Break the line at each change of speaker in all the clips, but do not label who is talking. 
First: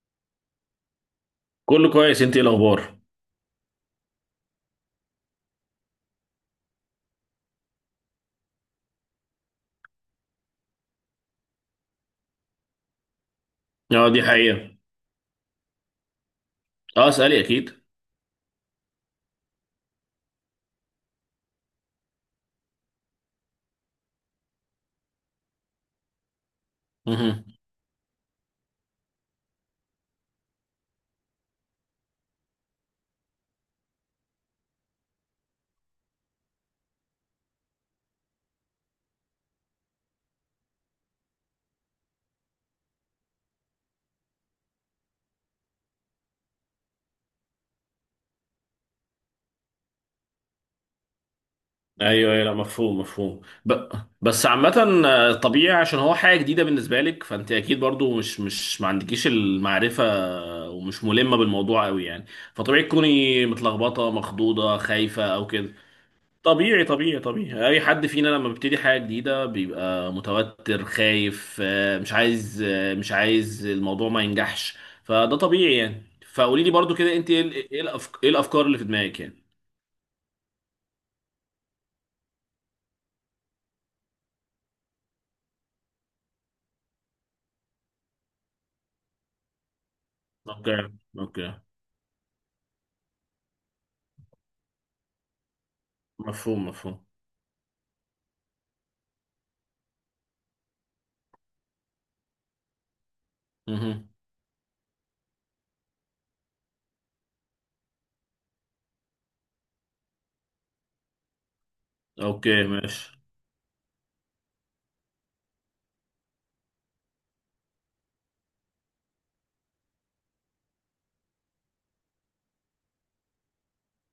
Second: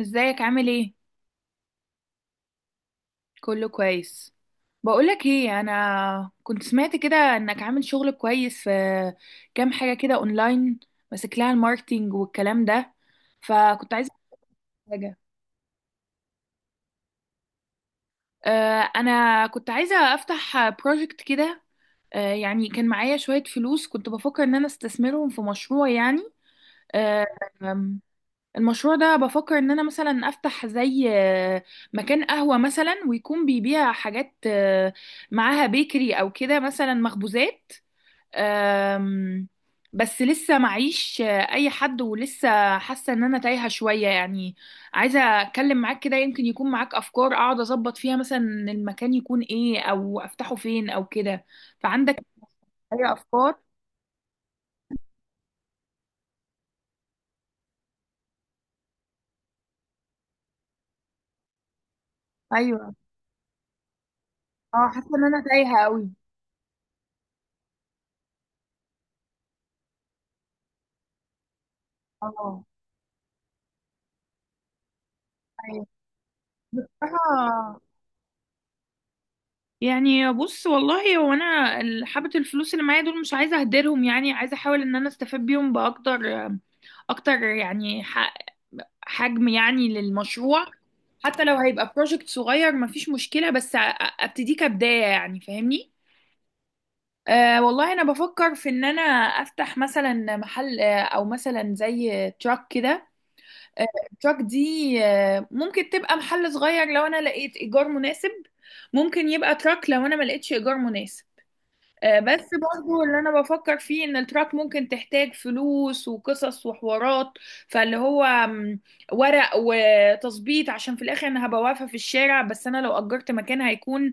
ازيك، عامل ايه؟
كله كويس، انت ايه الاخبار؟
كله كويس. بقولك ايه، انا كنت سمعت كده انك عامل شغل كويس في كام حاجه كده اونلاين، ماسك لها الماركتينج والكلام ده. فكنت
اه،
عايزه
دي حقيقة.
أعرف حاجه.
اه، اسألي اكيد.
انا كنت عايزه افتح بروجكت كده. يعني كان معايا شويه فلوس، كنت بفكر ان انا استثمرهم في مشروع يعني. آه،
مهم.
المشروع ده بفكر ان انا مثلا افتح زي مكان قهوة مثلا، ويكون بيبيع حاجات معاها بيكري او كده مثلا مخبوزات. آم، بس لسه معيش اي حد، ولسه حاسة ان انا تايهة شوية يعني. عايزة اتكلم معاك كده، يمكن يكون معاك افكار اقعد اظبط فيها، مثلا المكان يكون ايه او افتحه فين او كده. فعندك
ايوه ايوه، لا، مفهوم
اي
مفهوم.
افكار؟
بس عامة، طبيعي عشان هو حاجة جديدة بالنسبة لك، فانت اكيد برضو مش ما عندكيش المعرفة، ومش ملمة بالموضوع قوي يعني. فطبيعي
ايوه.
تكوني متلخبطة مخضوضة
اه، حاسة ان
خايفة
انا
او كده.
تايهة قوي.
طبيعي طبيعي طبيعي، اي حد فينا لما بيبتدي حاجه جديده بيبقى متوتر خايف، مش عايز،
اه.
مش عايز الموضوع ما ينجحش. فده طبيعي
أيوة.
يعني. فقولي لي برضو
بصراحة،
كده، انت ايه ايه الافكار اللي في دماغك يعني؟
يعني بص والله، هو انا حبة الفلوس اللي معايا دول مش عايزة اهدرهم، يعني عايزة احاول ان انا استفاد بيهم باكتر اكتر، يعني حجم يعني للمشروع.
اوكي.
حتى لو
اوكي.
هيبقى بروجكت صغير مفيش مشكلة، بس ابتديه كبداية، يعني فاهمني.
مفهوم مفهوم.
والله انا بفكر في ان انا افتح مثلا محل، او مثلا زي تراك كده. آه،
مهم.
التراك دي ممكن تبقى محل صغير لو انا لقيت ايجار مناسب، ممكن يبقى تراك لو انا ما لقيتش ايجار مناسب. بس
اوكي
برضو اللي
ماشي.
انا بفكر فيه ان التراك ممكن تحتاج فلوس وقصص وحوارات، فاللي هو ورق وتظبيط، عشان في الاخر انا هبقى واقفة في الشارع، بس انا لو اجرت مكان هيكون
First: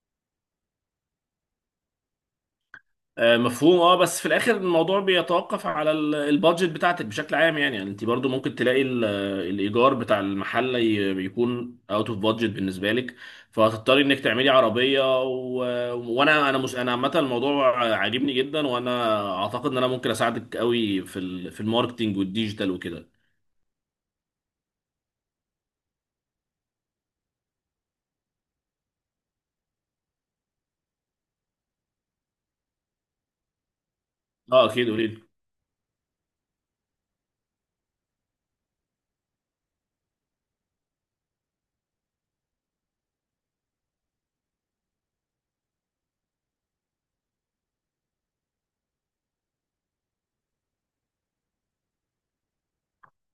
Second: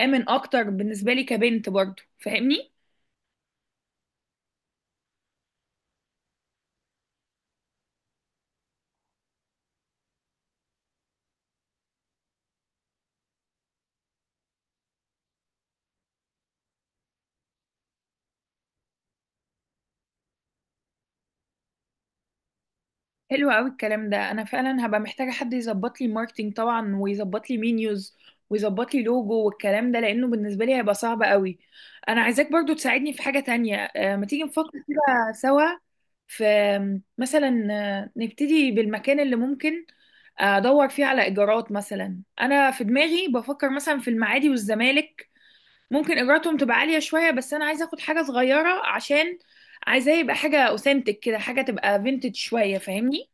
امن اكتر بالنسبة لي كبنت، برضو فاهمني.
مفهوم. اه، بس في الاخر الموضوع بيتوقف على البادجت بتاعتك بشكل عام يعني. يعني انت برضو ممكن تلاقي الايجار بتاع المحل بيكون اوت اوف بادجت بالنسبه لك، فهتضطري انك تعملي عربيه وانا انا مش انا عامه الموضوع عاجبني جدا، وانا اعتقد ان انا ممكن اساعدك قوي في الماركتينج والديجيتال وكده.
حلو قوي الكلام ده، انا فعلا هبقى محتاجه حد يظبط لي ماركتينج طبعا، ويظبط لي مينيوز ويظبط لي لوجو والكلام ده، لانه بالنسبه لي هيبقى صعب قوي. انا عايزاك برضو تساعدني في حاجه تانية، ما تيجي نفكر
اه اكيد، قولي لي.
كده سوا في مثلا نبتدي بالمكان اللي ممكن ادور فيه على ايجارات، مثلا انا في دماغي بفكر مثلا في المعادي والزمالك. ممكن ايجاراتهم تبقى عاليه شويه، بس انا عايزه اخد حاجه صغيره، عشان عايزاه يبقى حاجه اوثنتك كده، حاجه تبقى فينتج شويه، فاهمني؟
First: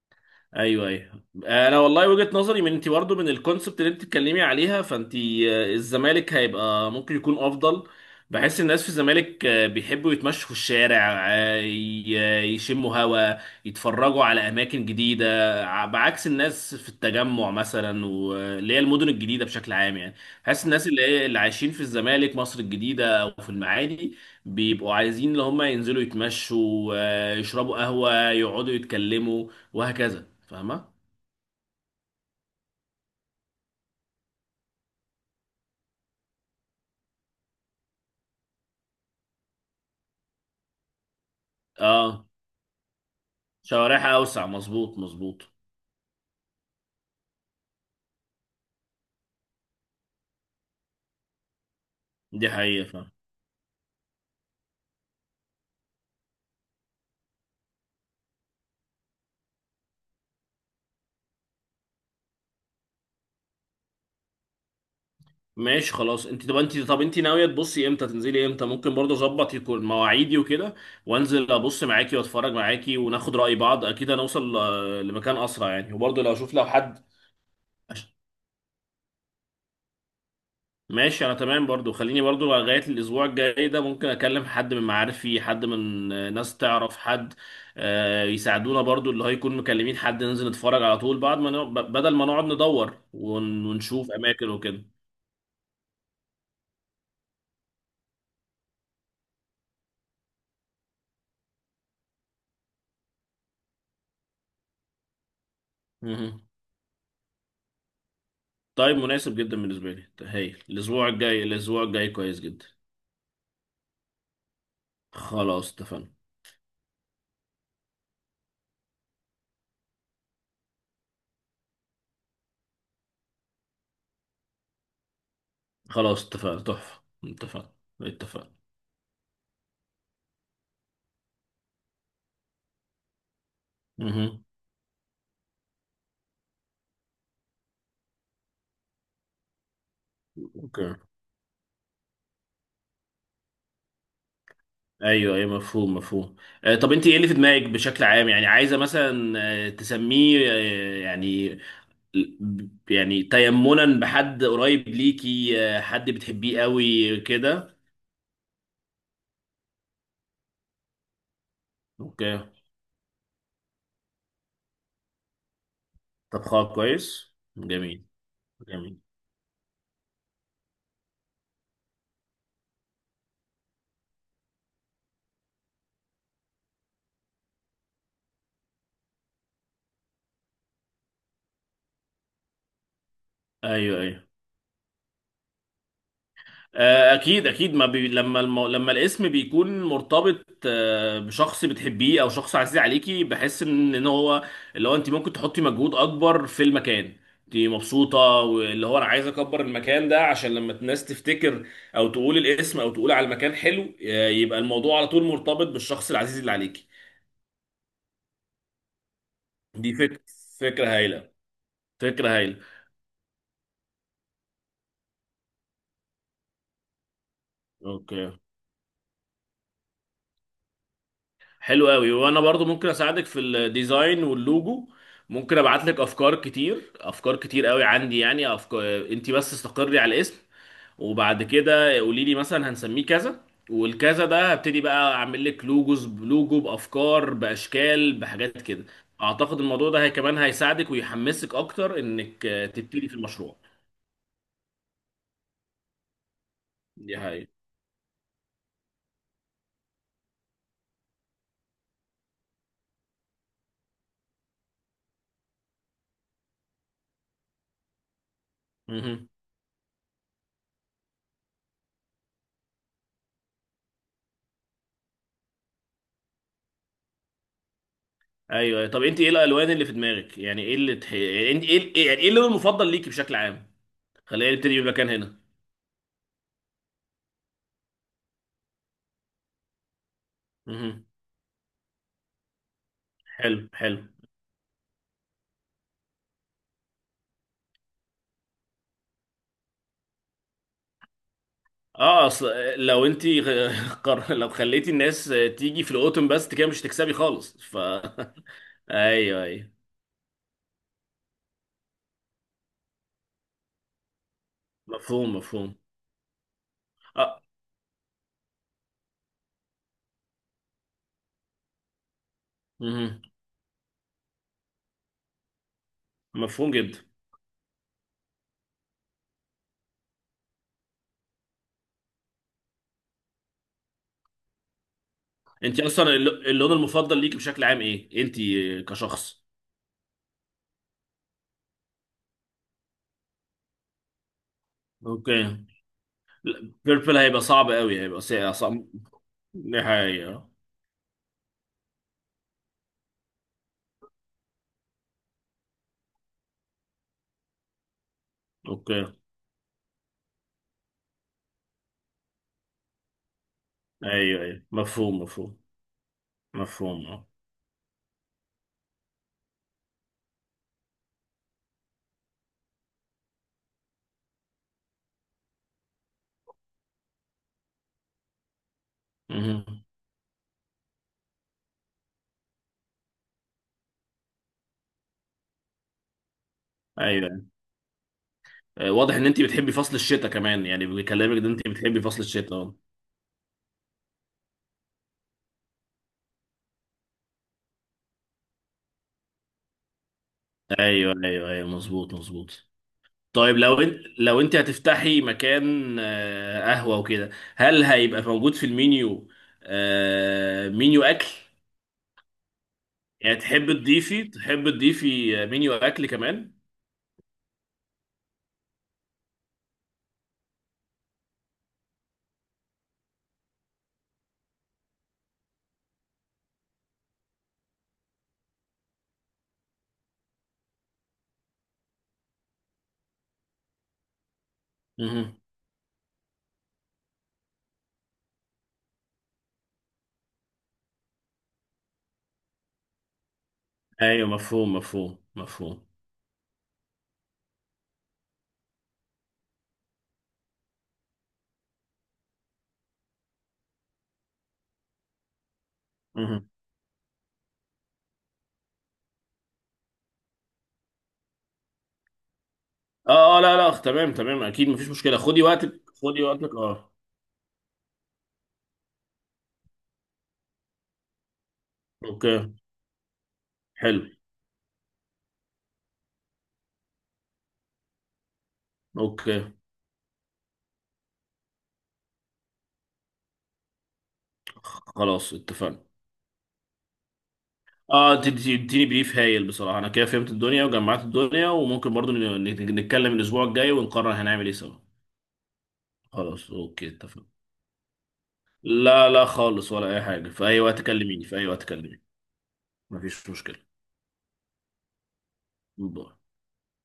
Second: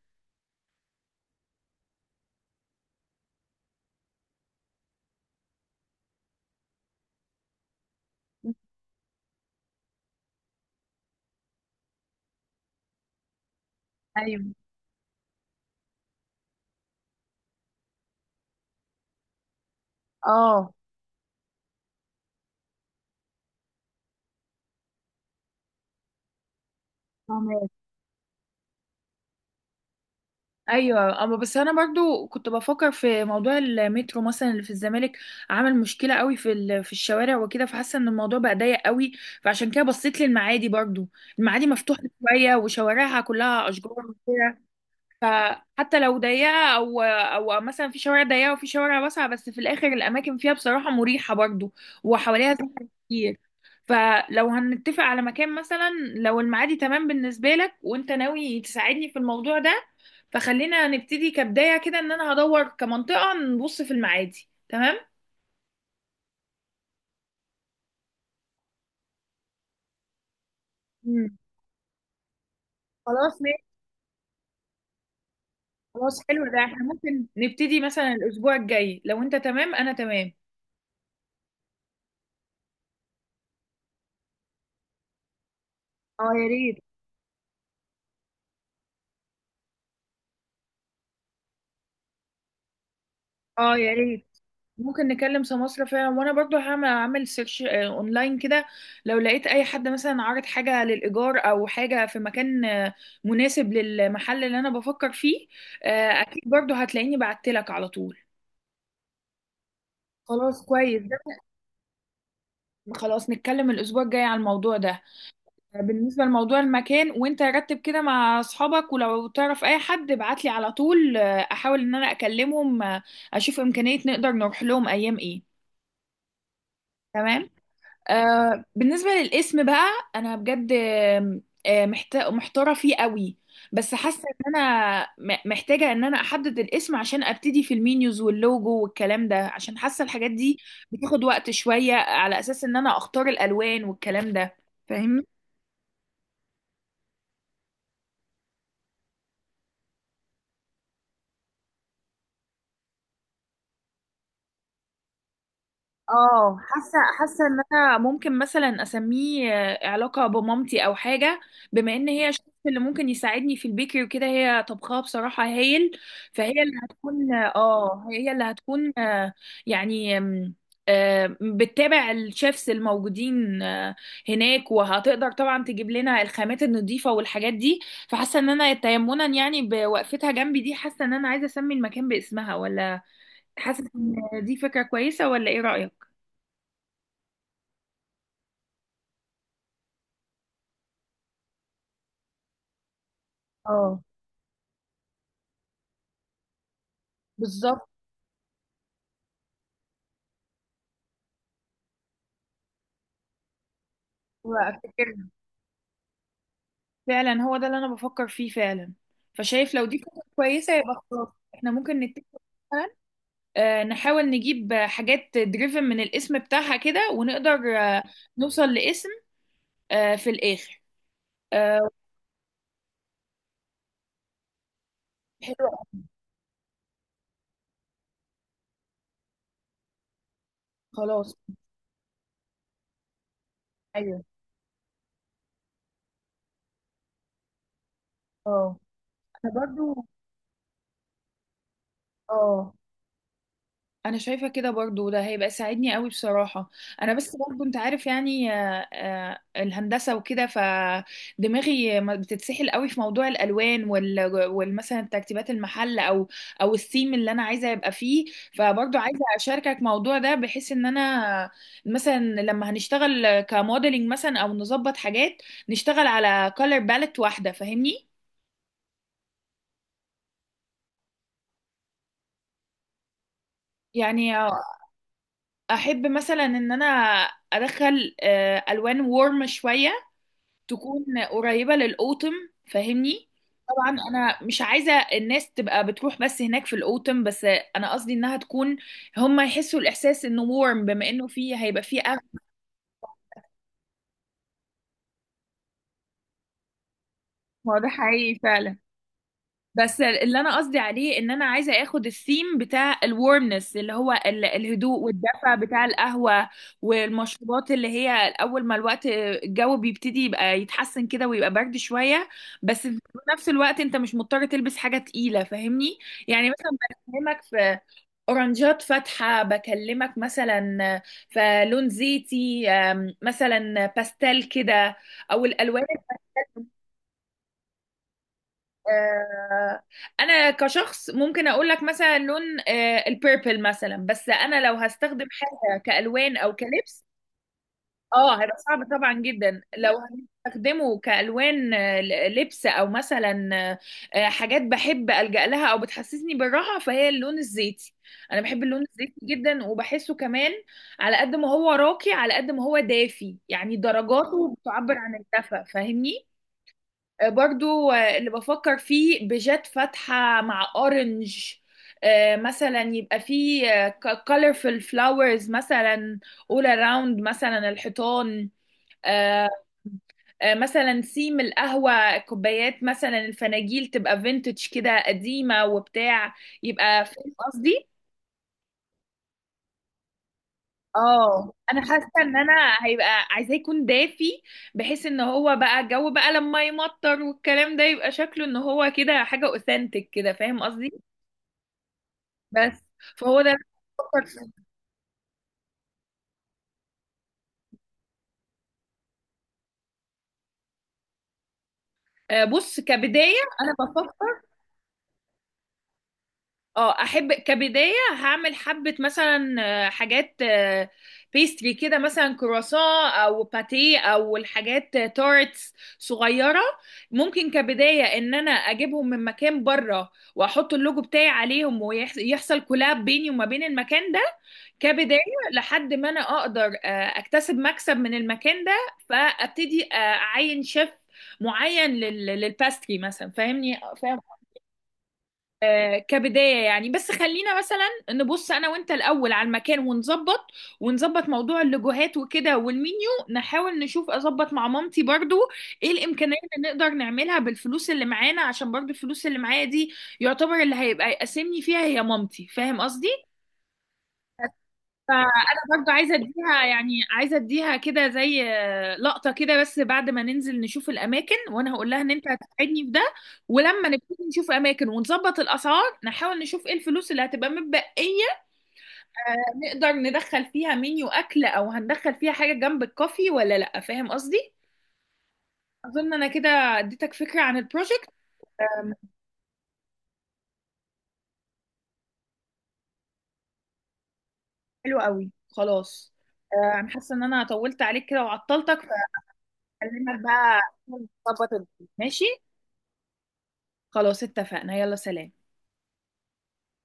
ايوه ايوه، انا والله وجهة نظري، من انت برضه، من الكونسبت اللي انت بتتكلمي عليها، فانت الزمالك هيبقى ممكن يكون افضل. بحس الناس في الزمالك بيحبوا يتمشوا في الشارع، يشموا هوا، يتفرجوا على
ايوه.
اماكن جديده، بعكس الناس في التجمع مثلا، واللي هي المدن الجديده بشكل عام يعني. بحس
اه.
الناس اللي هي اللي عايشين في الزمالك، مصر الجديده، او في المعادي بيبقوا عايزين اللي هم ينزلوا يتمشوا،
فاهمة؟
يشربوا قهوه، يقعدوا يتكلموا وهكذا. فاهمة؟
ايوه، اما بس انا برضو كنت بفكر في موضوع المترو مثلا اللي في الزمالك، عامل مشكله قوي في في الشوارع وكده، فحاسه ان الموضوع بقى ضيق قوي. فعشان كده بصيت للمعادي برضو. المعادي مفتوحه
اه،
شويه وشوارعها كلها اشجار
شوارعها اوسع،
وكده،
مظبوط مظبوط.
فحتى لو ضيقة أو مثلا في شوارع ضيقة وفي شوارع واسعة، بس في الآخر الأماكن فيها بصراحة مريحة برضو،
دي
وحواليها
حقيقة،
زحمة
فاهم.
كتير. فلو هنتفق على مكان مثلا، لو المعادي تمام بالنسبة لك وأنت ناوي تساعدني في الموضوع ده، فخلينا نبتدي كبداية كده، إن أنا هدور كمنطقة نبص في المعادي، تمام؟
ماشي خلاص. انت ناوية تبصي امتى، تنزلي امتى؟ ممكن برضه اظبط يكون مواعيدي وكده،
مم.
وانزل ابص معاكي واتفرج معاكي وناخد
خلاص
رأي
ماشي.
بعض، اكيد هنوصل لمكان اسرع يعني،
خلاص
وبرضه لو
حلو
اشوف
ده،
لو
احنا
حد.
ممكن نبتدي مثلا الأسبوع الجاي لو أنت تمام أنا تمام.
ماشي، انا تمام برضو. خليني برضو لغاية الاسبوع الجاي ده ممكن اكلم حد من معارفي، حد من
اه يا
ناس
ريت.
تعرف حد يساعدونا برضو، اللي هيكون مكلمين حد ننزل نتفرج على طول، بعد ما بدل ما نقعد ندور
اه يا
ونشوف
ريت.
اماكن وكده.
ممكن نكلم سماسرة فعلا، وانا برضو اعمل سيرش اونلاين كده. لو لقيت اي حد مثلا عارض حاجة للايجار او حاجة في مكان مناسب للمحل اللي انا بفكر فيه،
مهم.
اكيد برضو هتلاقيني بعتلك على طول.
طيب، مناسب جدا بالنسبة لي، هايل.
خلاص كويس ده.
الاسبوع الجاي كويس جدا.
خلاص نتكلم الاسبوع الجاي على الموضوع ده.
خلاص اتفقنا.
بالنسبة لموضوع المكان، وانت رتب كده مع اصحابك، ولو تعرف اي حد ابعتلي على طول، احاول ان انا اكلمهم، اشوف امكانية نقدر نروح لهم ايام ايه.
خلاص اتفقنا تحفة،
تمام.
اتفقنا. اتفقنا.
بالنسبة للاسم بقى. أنا بجد محتارة فيه قوي. بس حاسة
مهم.
إن أنا محتاجة إن أنا أحدد الاسم، عشان أبتدي في المينيوز واللوجو والكلام ده، عشان حاسة الحاجات دي
اوكي.
بتاخد وقت شوية، على أساس إن أنا أختار الألوان والكلام ده، فاهمني؟
ايوه ايوه، مفهوم مفهوم. طب انت ايه اللي في دماغك بشكل عام يعني؟ عايزه مثلا تسميه، يعني يعني تيمنا بحد قريب ليكي، حد
اه،
بتحبيه
حاسه
قوي
حاسه ان
كده؟
انا ممكن مثلا اسميه علاقه بمامتي او حاجه، بما ان هي
اوكي.
الشخص اللي ممكن يساعدني في البيكري وكده، هي طبخها بصراحه هايل.
طب
فهي اللي
خلاص،
هتكون،
كويس، جميل.
اه، هي اللي هتكون،
جميل.
يعني بتتابع الشيفs الموجودين هناك، وهتقدر طبعا تجيب لنا الخامات النظيفه والحاجات دي. فحاسه ان انا تيمنا يعني بوقفتها جنبي دي، حاسه ان انا عايزه اسمي المكان باسمها، ولا حاسه
ايوه
ان
ايوه.
دي فكره كويسه، ولا ايه رايك؟
اكيد اكيد. ما بي... لما المو... لما الاسم بيكون مرتبط بشخص بتحبيه او شخص عزيز عليكي، بحس ان
اه،
هو اللي هو انت ممكن تحطي مجهود اكبر في المكان، انت
بالظبط.
مبسوطه، واللي هو انا عايز اكبر المكان ده عشان لما الناس تفتكر او تقول الاسم او تقول على المكان حلو، يبقى الموضوع على طول
وافتكرها
مرتبط بالشخص العزيز اللي عليكي.
فعلا. هو ده اللي انا بفكر فيه فعلا. فشايف لو
دي
دي
فكره.
فكرة كويسة
فكره
يبقى خلاص.
هايله.
احنا ممكن نتفق
فكره هايله.
مثلا، نحاول نجيب حاجات دريفن من الاسم بتاعها كده، ونقدر
اوكي.
نوصل لاسم في الاخر. آه،
حلو قوي، وانا برضو ممكن اساعدك في الديزاين واللوجو. ممكن
حلو
ابعت لك
أوي.
افكار كتير، افكار كتير قوي عندي يعني افكار. انت بس استقري على الاسم،
خلاص.
وبعد كده قولي لي مثلا هنسميه كذا،
ايوه.
والكذا ده هبتدي بقى اعمل لك لوجوز، بلوجو، بافكار، باشكال، بحاجات
اه،
كده.
انا
اعتقد الموضوع ده
برضو.
هي كمان هيساعدك ويحمسك اكتر انك
اه،
تبتدي في المشروع.
انا شايفه كده برضو، ده هيبقى ساعدني قوي بصراحه. انا
دي
بس
حقيقة.
برضو، انت عارف يعني، الهندسه وكده، فدماغي ما بتتسحل قوي في موضوع الالوان والمثلا ترتيبات المحل او الثيم اللي انا عايزه يبقى فيه. فبرضو عايزه
مهم.
اشاركك موضوع ده، بحيث ان انا مثلا لما هنشتغل كموديلنج مثلا او نظبط حاجات، نشتغل على كولر باليت واحده، فاهمني.
ايوه. طب، انت ايه الالوان اللي في دماغك يعني؟ ايه اللي يعني يعني ايه اللون المفضل ليكي بشكل عام؟
يعني
خلينا نبتدي بمكان هنا.
احب مثلا ان انا ادخل الوان وورم شويه، تكون
مهم.
قريبة للأوتم، فاهمني.
حلو
طبعا
حلو.
انا مش عايزة الناس تبقى بتروح بس هناك في الأوتم، بس انا قصدي انها تكون، هم يحسوا الاحساس انه warm، بما انه فيه هيبقى فيه
اه
اغلى.
اصل، لو انت لو خليتي الناس تيجي في الاوتوم بس، انت كده مش هتكسبي خالص. ف
هو ده حقيقي فعلا.
ايوه ايوه،
بس اللي انا قصدي عليه، ان انا عايزه اخد الثيم بتاع الورمنس، اللي هو الهدوء
مفهوم
والدفى
مفهوم
بتاع القهوه
اه.
والمشروبات، اللي هي اول ما الوقت الجو بيبتدي يبقى يتحسن كده ويبقى برد شويه، بس في
مهم.
نفس الوقت انت مش مضطر تلبس حاجه تقيله، فاهمني. يعني مثلا
مفهوم جدا.
بكلمك في اورنجات فاتحه، بكلمك مثلا في لون زيتي مثلا باستيل كده، او
انت
الالوان.
اصلا اللون المفضل ليك بشكل عام ايه، انت كشخص؟
آه، انا كشخص ممكن اقول لك مثلا لون البيربل مثلا، بس انا لو هستخدم
اوكي.
حاجه كالوان او كلبس،
بيربل هيبقى صعب قوي، هيبقى
اه
ساقع
هيبقى
صعب
صعب طبعا جدا لو
نهاية.
هستخدمه كالوان لبس، او مثلا حاجات بحب الجا لها او بتحسسني بالراحه، فهي اللون الزيتي. انا بحب اللون
اوكي.
الزيتي جدا وبحسه كمان، على قد ما هو راقي على قد ما هو دافي، يعني
ايوه
درجاته
ايوه،
بتعبر عن
مفهوم مفهوم
الدفى، فاهمني.
مفهوم اه.
برضو اللي بفكر فيه بيجات فاتحة مع اورنج، مثلا يبقى فيه colorful flowers مثلا all around مثلا الحيطان. آه،
مهم.
مثلا سيم القهوة كوبايات، مثلا الفناجيل تبقى vintage كده قديمة وبتاع، يبقى فاهم
ايوه.
قصدي.
واضح ان انت بتحبي فصل الشتاء كمان يعني، بكلامك ده
اه،
انت
انا
بتحبي
حاسه
فصل
ان انا
الشتاء. اه.
هيبقى عايزاه يكون دافي، بحيث ان هو بقى الجو بقى لما يمطر والكلام ده، يبقى شكله ان هو كده حاجه اوثنتك كده، فاهم قصدي.
ايوه ايوه ايوه، مظبوط مظبوط.
بس، فهو ده اللي
طيب،
أنا بفكر
لو انت
فيه.
هتفتحي مكان قهوة وكده، هل هيبقى موجود في المينيو مينيو اكل
بص كبدايه.
يعني؟ تحب
انا
تضيفي
بفكر،
تحب تضيفي مينيو اكل كمان؟
اه احب كبدايه، هعمل حبه مثلا حاجات بيستري كده، مثلا كرواسون او باتيه او الحاجات، تارتس صغيره. ممكن كبدايه ان انا اجيبهم من مكان بره، واحط اللوجو بتاعي عليهم، ويحصل كولاب بيني وما بين المكان ده كبدايه،
مهم.
لحد ما انا اقدر اكتسب مكسب من المكان ده، فابتدي اعين شيف معين للباستري مثلا، فاهمني فاهم.
ايوه مفهوم مفهوم مفهوم.
كبداية يعني، بس خلينا مثلا نبص أنا وأنت الأول على المكان ونظبط موضوع اللوجوهات وكده والمنيو، نحاول نشوف أظبط مع مامتي برضو إيه الإمكانيات
مهم.
اللي نقدر نعملها بالفلوس اللي معانا، عشان برضو الفلوس اللي معايا دي يعتبر اللي هيبقى يقسمني فيها هي مامتي، فاهم قصدي؟
اه اه، لا لا، تمام تمام، اكيد مفيش مشكلة.
فانا
خدي وقتك
برضو عايزه
خدي وقتك
اديها، يعني
اه.
عايزه اديها كده زي لقطه كده، بس بعد ما ننزل نشوف الاماكن وانا هقول لها ان انت
اوكي.
هتساعدني في ده. ولما
حلو.
نبتدي نشوف اماكن ونظبط الاسعار، نحاول نشوف ايه الفلوس اللي هتبقى متبقيه،
اوكي.
آه، نقدر ندخل فيها منيو اكل، او هندخل فيها حاجه جنب الكوفي ولا لا، فاهم قصدي.
خلاص اتفقنا.
اظن انا كده اديتك فكره عن البروجكت.
اه، اديني
آم،
بريف هايل بصراحه، انا كده فهمت الدنيا وجمعت الدنيا، وممكن برضو نتكلم الاسبوع الجاي ونقرر هنعمل ايه سوا.
حلو قوي، خلاص.
خلاص اوكي
انا حاسه ان
اتفقنا.
انا طولت عليك كده وعطلتك.
لا لا خالص، ولا اي
فاكلمك
حاجه، في
بقى،
اي وقت كلميني، في اي
نظبط
وقت
الدنيا.
كلميني.
ماشي.
مفيش مشكله.
خلاص اتفقنا، يلا سلام.